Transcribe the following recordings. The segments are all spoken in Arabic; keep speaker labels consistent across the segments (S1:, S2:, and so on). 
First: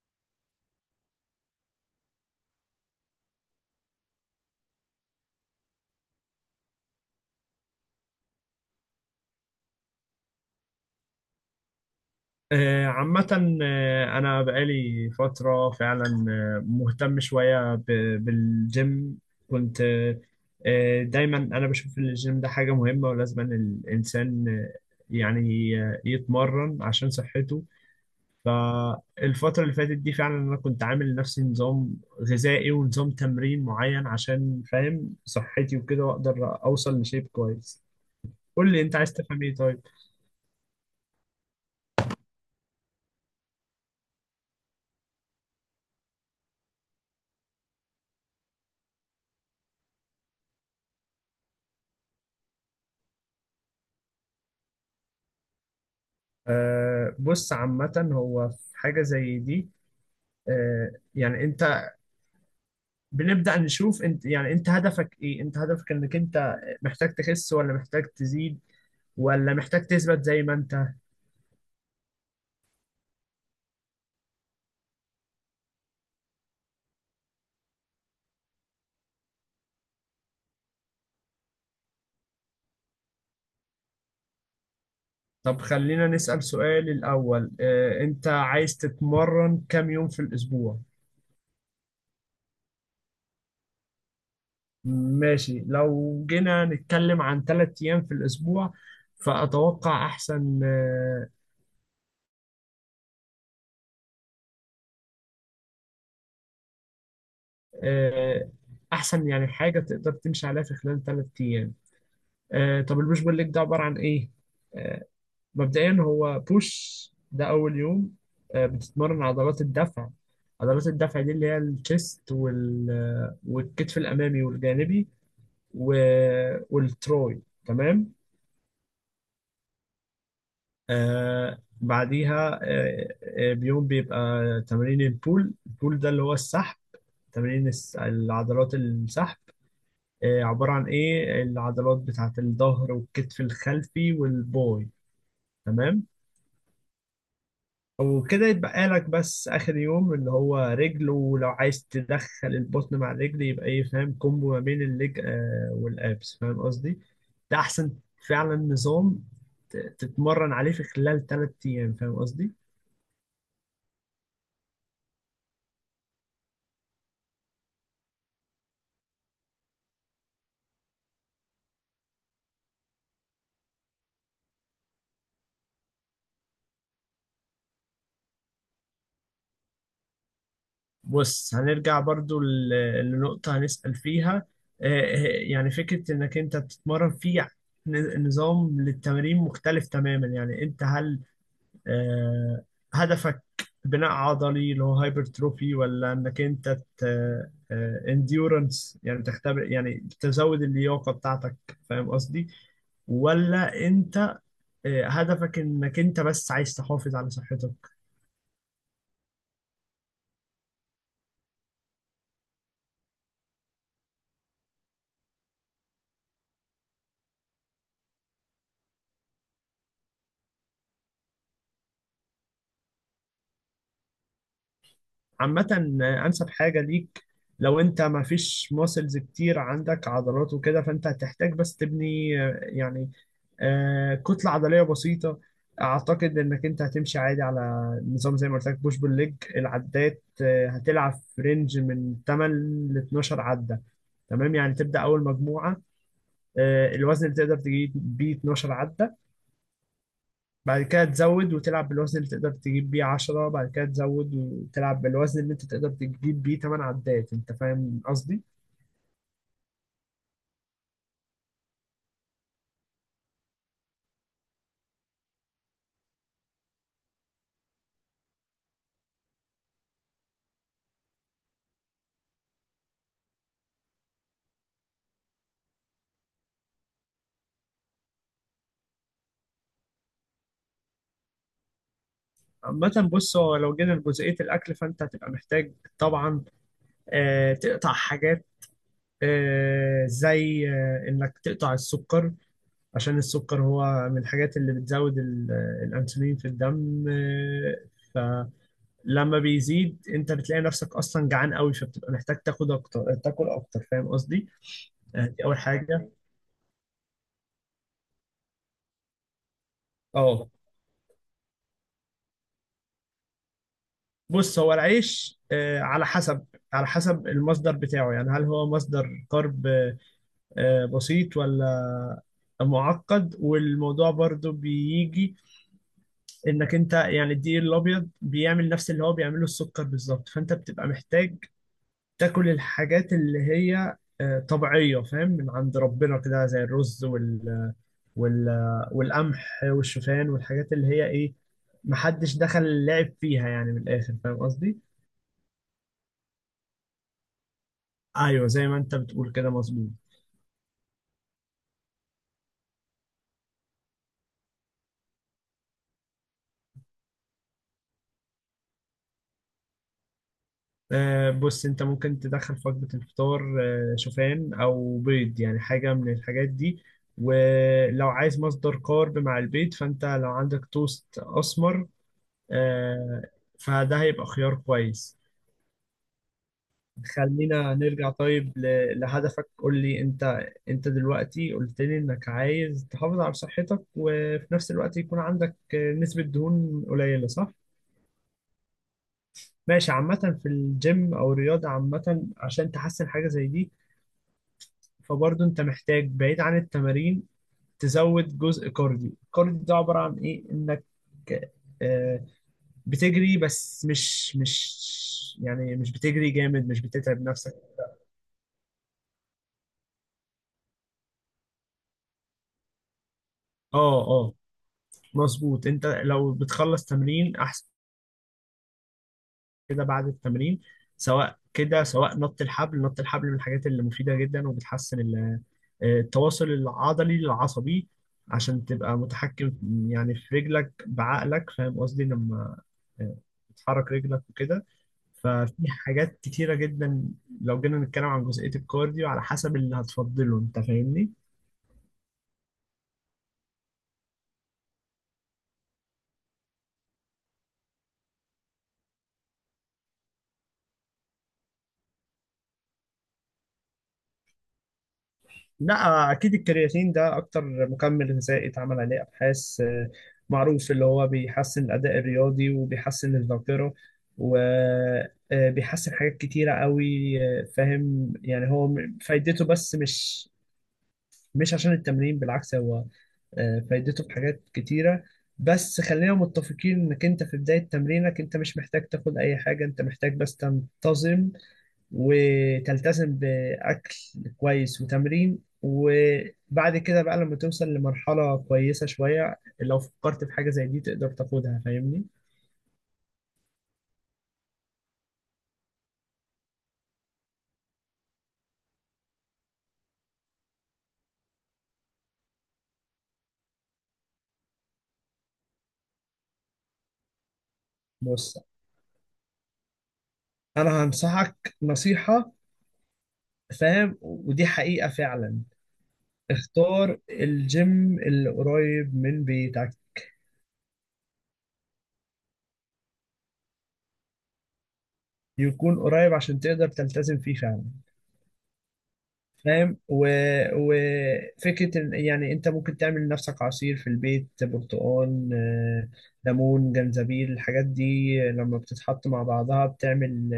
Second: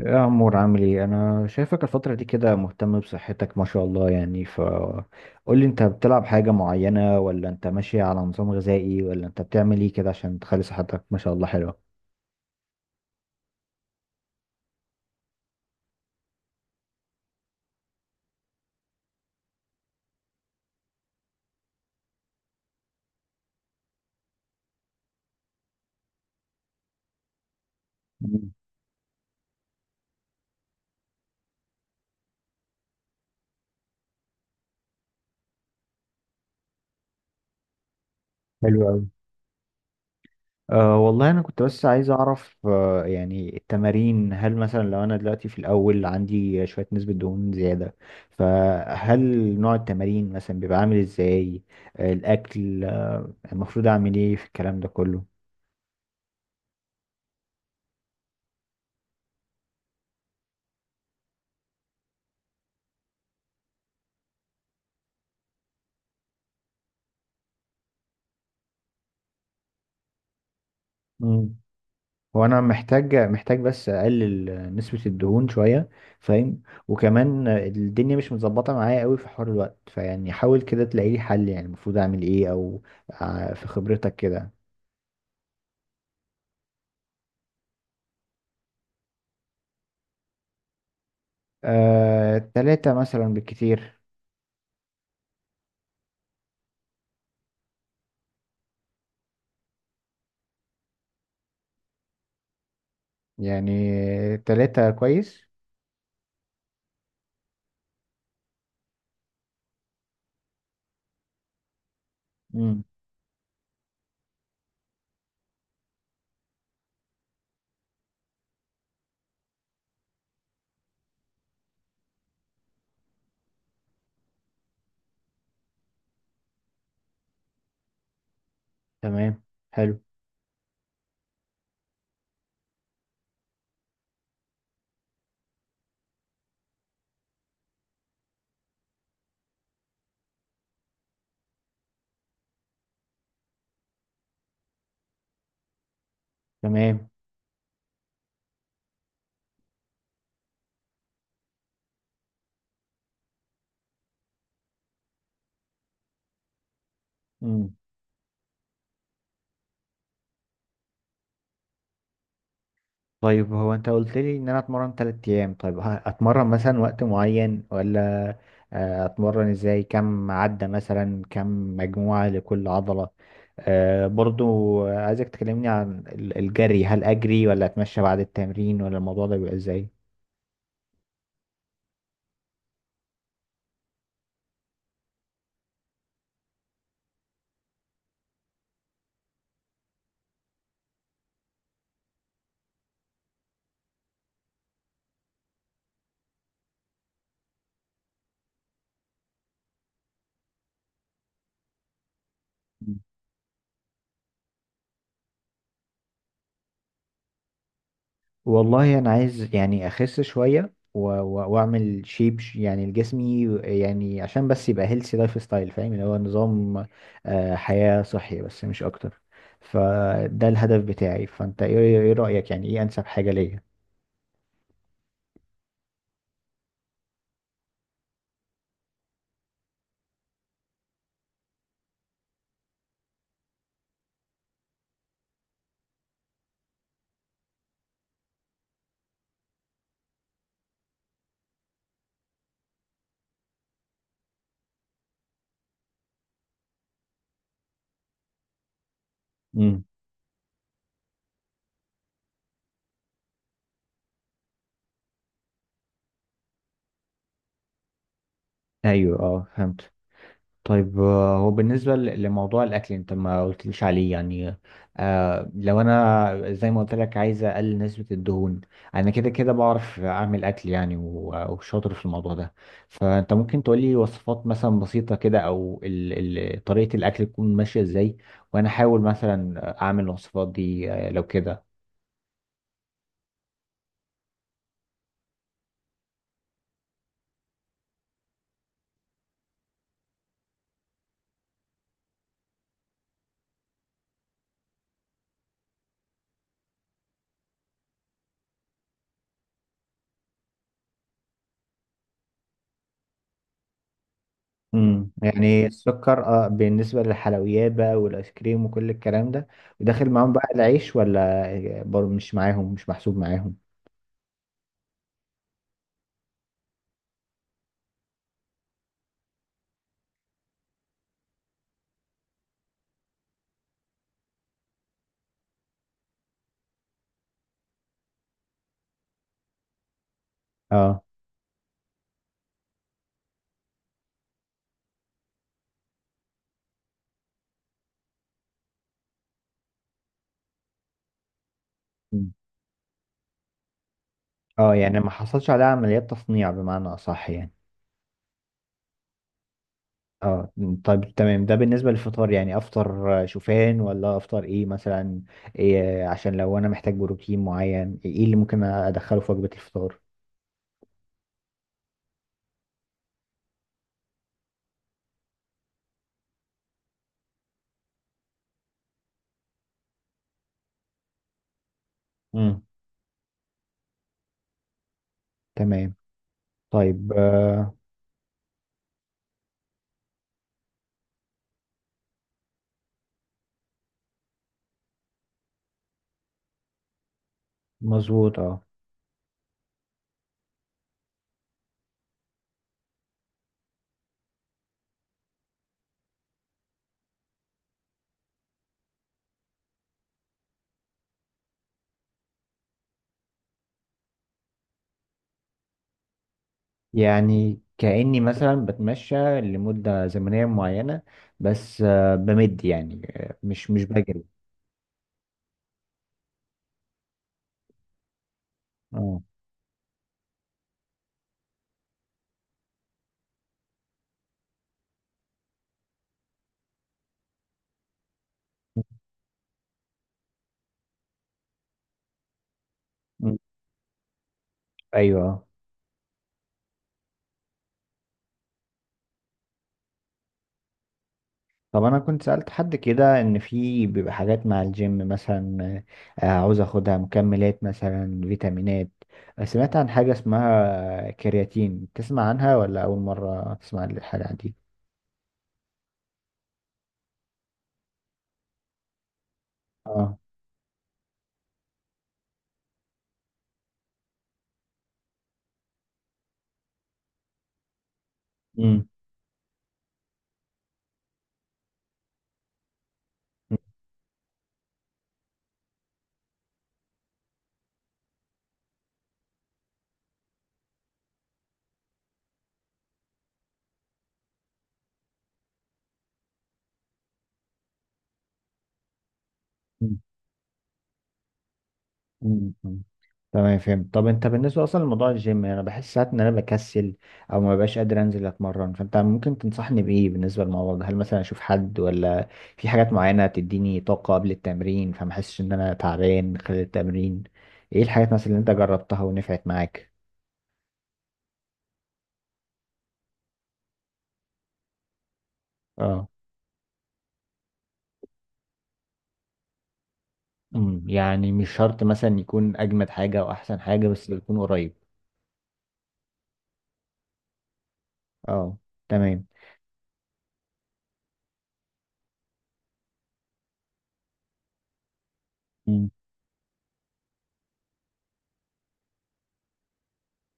S1: يا عمور عامل ايه؟ انا شايفك الفترة دي كده مهتم بصحتك ما شاء الله، يعني ف قول لي، انت بتلعب حاجة معينة، ولا انت ماشي على نظام غذائي، ولا انت بتعمل ايه كده عشان تخلي صحتك ما شاء الله حلوة؟
S2: عامة، أنا بقالي فترة فعلا. مهتم شوية بالجيم. كنت آه، آه، دايما أنا بشوف إن الجيم ده حاجة مهمة ولازم إن الإنسان يتمرن عشان صحته.
S1: مم.
S2: فالفترة اللي فاتت دي فعلا أنا كنت عامل لنفسي نظام غذائي ونظام تمرين معين عشان فاهم صحتي وكده، وأقدر أوصل لشيب كويس. قول لي
S1: حلو
S2: أنت
S1: أوي.
S2: عايز تفهم إيه طيب؟
S1: أه والله انا كنت بس عايز اعرف، يعني التمارين هل مثلا لو انا دلوقتي في الاول عندي شوية نسبة دهون زيادة، فهل نوع التمارين مثلا بيبقى عامل ازاي؟ الاكل، المفروض اعمل ايه في الكلام ده كله؟
S2: بص، عامة هو في حاجة زي دي. انت، بنبدأ نشوف انت، يعني انت هدفك ايه، انت هدفك انك انت محتاج تخس، ولا محتاج تزيد، ولا محتاج تثبت زي ما انت.
S1: وانا محتاج بس اقلل نسبة الدهون شوية، فاهم؟ وكمان الدنيا مش متظبطة معايا قوي في حوار الوقت، فيعني حاول كده تلاقي لي حل، يعني المفروض اعمل ايه؟ في خبرتك كده.
S2: طب خلينا نسأل سؤال الأول، انت عايز تتمرن كام يوم في الأسبوع؟
S1: تلاتة مثلا بالكتير.
S2: ماشي، لو جينا نتكلم عن ثلاث أيام في الأسبوع فأتوقع أحسن.
S1: يعني تلاتة كويس.
S2: آه، أحسن يعني حاجة تقدر تمشي عليها في خلال ثلاث أيام.
S1: امم.
S2: طب البوش بول ليج ده عبارة عن إيه؟ آه، مبدئيا هو بوش ده اول يوم، بتتمرن عضلات الدفع. عضلات الدفع دي اللي هي الشيست والكتف الامامي والجانبي و... والتروي، تمام.
S1: تمام. حلو.
S2: بعديها بيوم بيبقى تمارين البول. البول ده اللي هو السحب، تمارين العضلات السحب، عبارة عن ايه، العضلات بتاعت الظهر والكتف الخلفي والباي، تمام.
S1: تمام.
S2: وكده يتبقى لك بس اخر يوم اللي هو رجل، ولو عايز تدخل البطن مع الرجل يبقى ايه فاهم، كومبو ما بين الليج والابس، فاهم قصدي. ده
S1: مم.
S2: احسن فعلا، نظام تتمرن عليه في خلال ثلاث ايام، فاهم قصدي؟
S1: طيب هو انت قلت لي ان انا اتمرن 3 ايام، طيب اتمرن مثلا وقت معين، ولا اتمرن ازاي؟ كم عدة مثلا؟ كم مجموعة لكل عضلة؟ برضو عايزك تكلمني عن الجري، هل اجري ولا اتمشى بعد التمرين، ولا الموضوع ده بيبقى ازاي؟
S2: بص، هنرجع برضو لنقطة هنسأل فيها. يعني فكرة انك انت بتتمرن في نظام للتمارين مختلف تماما. يعني انت هل آه، هدفك بناء عضلي اللي هو هايبرتروفي، ولا انك انت انديورنس يعني تختبر يعني تزود اللياقة بتاعتك، فاهم قصدي؟ ولا انت هدفك انك انت بس عايز تحافظ على صحتك؟
S1: والله انا عايز يعني اخس شويه واعمل شيب، يعني لجسمي، يعني عشان بس يبقى هيلثي لايف ستايل، فاهم؟ اللي هو نظام، حياه صحي بس مش اكتر. فده الهدف بتاعي. فانت إيه رايك؟ يعني ايه انسب حاجه ليا؟
S2: عامة، أنسب حاجة ليك لو أنت ما فيش ماسلز كتير عندك عضلات وكده، فأنت هتحتاج بس تبني كتلة عضلية بسيطة. أعتقد إنك أنت هتمشي عادي على نظام زي ما قلت لك، بوش بول ليج. العدات هتلعب في رينج من 8 ل 12 عدة. تمام، يعني تبدأ أول مجموعة الوزن اللي تقدر تجيب بيه 12 عدة،
S1: امم.
S2: بعد كده تزود وتلعب بالوزن اللي تقدر تجيب بيه 10، بعد كده تزود وتلعب بالوزن اللي انت تقدر تجيب بيه 8 عدات، انت فاهم قصدي؟
S1: ايوه اه فهمت. طيب هو بالنسبة لموضوع الأكل أنت ما قلتليش عليه، يعني لو أنا زي ما قلت لك عايز أقلل نسبة الدهون. أنا كده كده بعرف أعمل أكل، يعني وشاطر في الموضوع ده، فأنت ممكن تقولي وصفات مثلا بسيطة كده، أو ال طريقة الأكل تكون ماشية إزاي، وأنا أحاول مثلا أعمل الوصفات دي لو كده.
S2: عامة بص، هو لو جينا لجزئية الأكل فأنت هتبقى محتاج طبعا تقطع حاجات، آه، زي آه، إنك تقطع السكر. عشان السكر هو من الحاجات اللي بتزود الأنسولين في الدم. لما بيزيد أنت بتلاقي نفسك أصلا جعان قوي، فبتبقى محتاج تاخد أكتر تاكل أكتر، فاهم قصدي؟
S1: امم.
S2: دي أول
S1: يعني
S2: حاجة.
S1: السكر، اه، بالنسبة للحلويات بقى والايس كريم وكل الكلام ده؟ وداخل معاهم بقى
S2: اه
S1: العيش، ولا برضه مش معاهم، مش محسوب معاهم؟
S2: بص، هو العيش على حسب، على حسب المصدر بتاعه. يعني هل هو مصدر كارب بسيط ولا معقد، والموضوع برضو بيجي انك انت يعني الدقيق الابيض بيعمل نفس اللي هو بيعمله السكر بالظبط، فانت بتبقى
S1: اه.
S2: محتاج تاكل الحاجات اللي هي طبيعية فاهم، من عند ربنا كده زي الرز وال والقمح والشوفان والحاجات اللي هي ايه،
S1: مم.
S2: محدش دخل لعب فيها يعني، من الاخر، فاهم
S1: اه،
S2: قصدي؟
S1: يعني ما حصلش عليها عمليات تصنيع بمعنى اصح يعني.
S2: ايوه، زي ما انت بتقول كده، مظبوط.
S1: اه. طيب تمام. ده بالنسبة للفطار، يعني افطر شوفان، ولا افطر ايه مثلا؟ إيه عشان لو انا محتاج بروتين معين، ايه اللي ممكن ادخله في وجبة الفطار؟
S2: بص، انت ممكن تدخل في وجبة الفطار شوفان او بيض، يعني حاجة من الحاجات دي. ولو عايز مصدر كارب مع البيض فانت لو عندك توست اسمر،
S1: امم.
S2: آه، فده هيبقى خيار كويس.
S1: تمام. طيب
S2: خلينا
S1: آه.
S2: نرجع طيب لهدفك. قول لي انت، انت دلوقتي قلت لي انك عايز تحافظ على صحتك وفي نفس الوقت يكون عندك نسبة دهون قليلة، صح؟
S1: مظبوط اه.
S2: ماشي. عامة في الجيم أو الرياضة عامة عشان تحسن حاجة زي دي، فبرضه انت محتاج بعيد عن التمارين تزود جزء كارديو. الكارديو ده عبارة عن ايه، انك آه، بتجري بس مش يعني مش بتجري جامد، مش بتتعب نفسك.
S1: يعني كأني مثلا بتمشى لمدة زمنية معينة، بس بمد يعني، مش
S2: اه
S1: بجري.
S2: اه، مظبوط. انت لو بتخلص تمرين احسن
S1: اه.
S2: كده بعد التمرين، سواء كده سواء نط الحبل، نط الحبل من الحاجات اللي مفيدة جدا وبتحسن التواصل العضلي العصبي، عشان تبقى متحكم يعني في رجلك بعقلك فاهم قصدي، لما
S1: مم.
S2: بتحرك رجلك وكده.
S1: ايوه.
S2: ففي حاجات كتيرة جدا لو جينا نتكلم عن جزئية الكارديو، على حسب اللي هتفضله انت، فاهمني؟
S1: طب انا كنت سألت حد كده ان في بيبقى حاجات مع الجيم مثلا، عاوز اخدها مكملات مثلا، فيتامينات. سمعت عن حاجة اسمها كرياتين؟ تسمع عنها، ولا اول مرة تسمع عن الحاجة دي؟
S2: لا، اكيد الكرياتين ده اكتر مكمل غذائي اتعمل عليه ابحاث،
S1: اه.
S2: معروف اللي هو بيحسن الاداء الرياضي وبيحسن الذاكرة وبيحسن حاجات كتيرة قوي. فاهم، يعني هو
S1: امم.
S2: فايدته، بس مش عشان التمرين، بالعكس هو فايدته في حاجات كتيرة، بس خلينا متفقين انك انت في بداية تمرينك انت مش محتاج تاخد اي حاجة. انت محتاج بس تنتظم وتلتزم بأكل كويس وتمرين، وبعد كده بقى لما توصل لمرحلة كويسة شوية لو فكرت في حاجة زي دي تقدر تاخدها، فاهمني؟
S1: مم. تمام فهمت. طب انت بالنسبه اصلا لموضوع الجيم، انا بحس ساعات ان انا بكسل او ما ببقاش قادر انزل اتمرن، فانت ممكن تنصحني بايه بالنسبه للموضوع ده؟ هل مثلا اشوف حد، ولا في حاجات معينه تديني طاقه قبل التمرين فما احسش ان انا تعبان خلال التمرين؟ ايه الحاجات مثلا
S2: بص،
S1: اللي انت جربتها ونفعت معاك؟
S2: انا هنصحك نصيحة فاهم، ودي حقيقة فعلا:
S1: اه.
S2: اختار الجيم اللي قريب من بيتك،
S1: امم، يعني مش شرط مثلا يكون اجمد حاجه او احسن حاجه، بس يكون قريب.
S2: يكون قريب عشان تقدر تلتزم فيه فعلا.
S1: اه. تمام.
S2: فاهم وفكرة يعني انت ممكن تعمل لنفسك عصير في البيت، برتقال ليمون جنزبيل، الحاجات دي لما بتتحط مع بعضها بتعمل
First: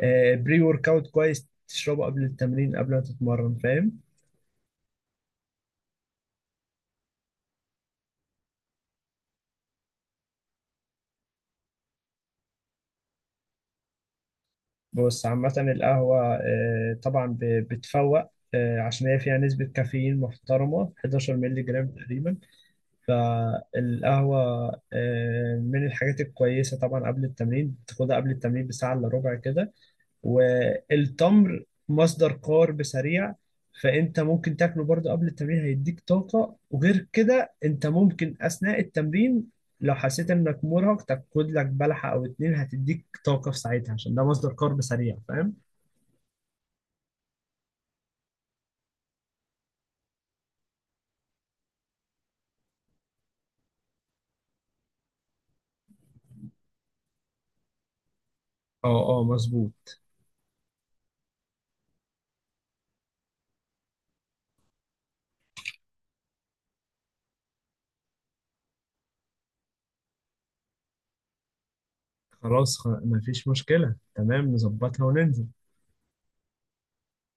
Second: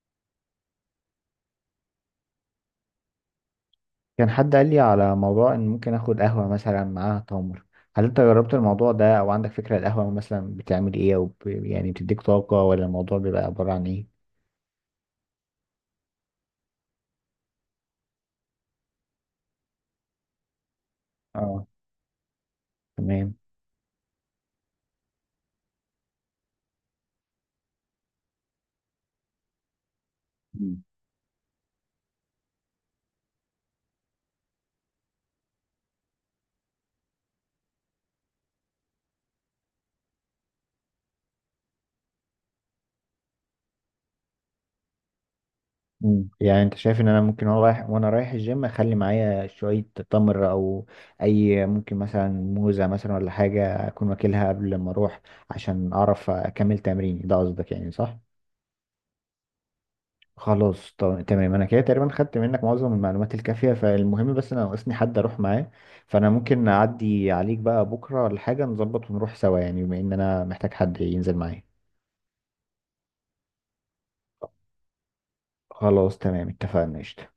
S2: بري ورك اوت كويس، تشربه قبل التمرين قبل ما تتمرن، فاهم؟
S1: كان حد قال لي على موضوع ان ممكن اخد قهوة مثلا معاها تمر، هل انت جربت الموضوع ده، او عندك فكرة القهوة مثلا بتعمل ايه، او يعني بتديك طاقة، ولا الموضوع بيبقى عبارة عن ايه؟
S2: بص عامة القهوة طبعا بتفوق عشان هي فيها نسبة كافيين محترمة 11 مللي
S1: اه.
S2: جرام تقريبا.
S1: تمام.
S2: فالقهوة من الحاجات الكويسة طبعا قبل التمرين، تاخدها قبل التمرين بساعة إلا ربع كده.
S1: مم.
S2: والتمر مصدر كارب سريع، فأنت ممكن تاكله برضه قبل التمرين هيديك طاقة. وغير كده أنت ممكن أثناء التمرين لو حسيت إنك مرهق تاخد لك بلحة أو اتنين هتديك طاقة في ساعتها عشان ده مصدر كارب سريع، فاهم؟
S1: مم. يعني انت شايف ان انا ممكن وانا رايح الجيم اخلي معايا شوية تمر، او اي، ممكن مثلا موزة مثلا ولا حاجة اكون واكلها قبل ما اروح، عشان اعرف اكمل تمريني؟ ده قصدك يعني صح؟
S2: اه اه، مظبوط.
S1: خلاص. طب تمام، انا كده تقريبا خدت منك معظم المعلومات الكافيه، فالمهم بس انا ناقصني حد اروح معاه، فانا ممكن اعدي عليك بقى بكره ولا حاجه نظبط ونروح سوا، يعني بما ان انا محتاج حد ينزل معايا.
S2: خلاص، مفيش مشكلة، تمام، نظبطها وننزل.
S1: خلاص تمام اتفقنا قشطة.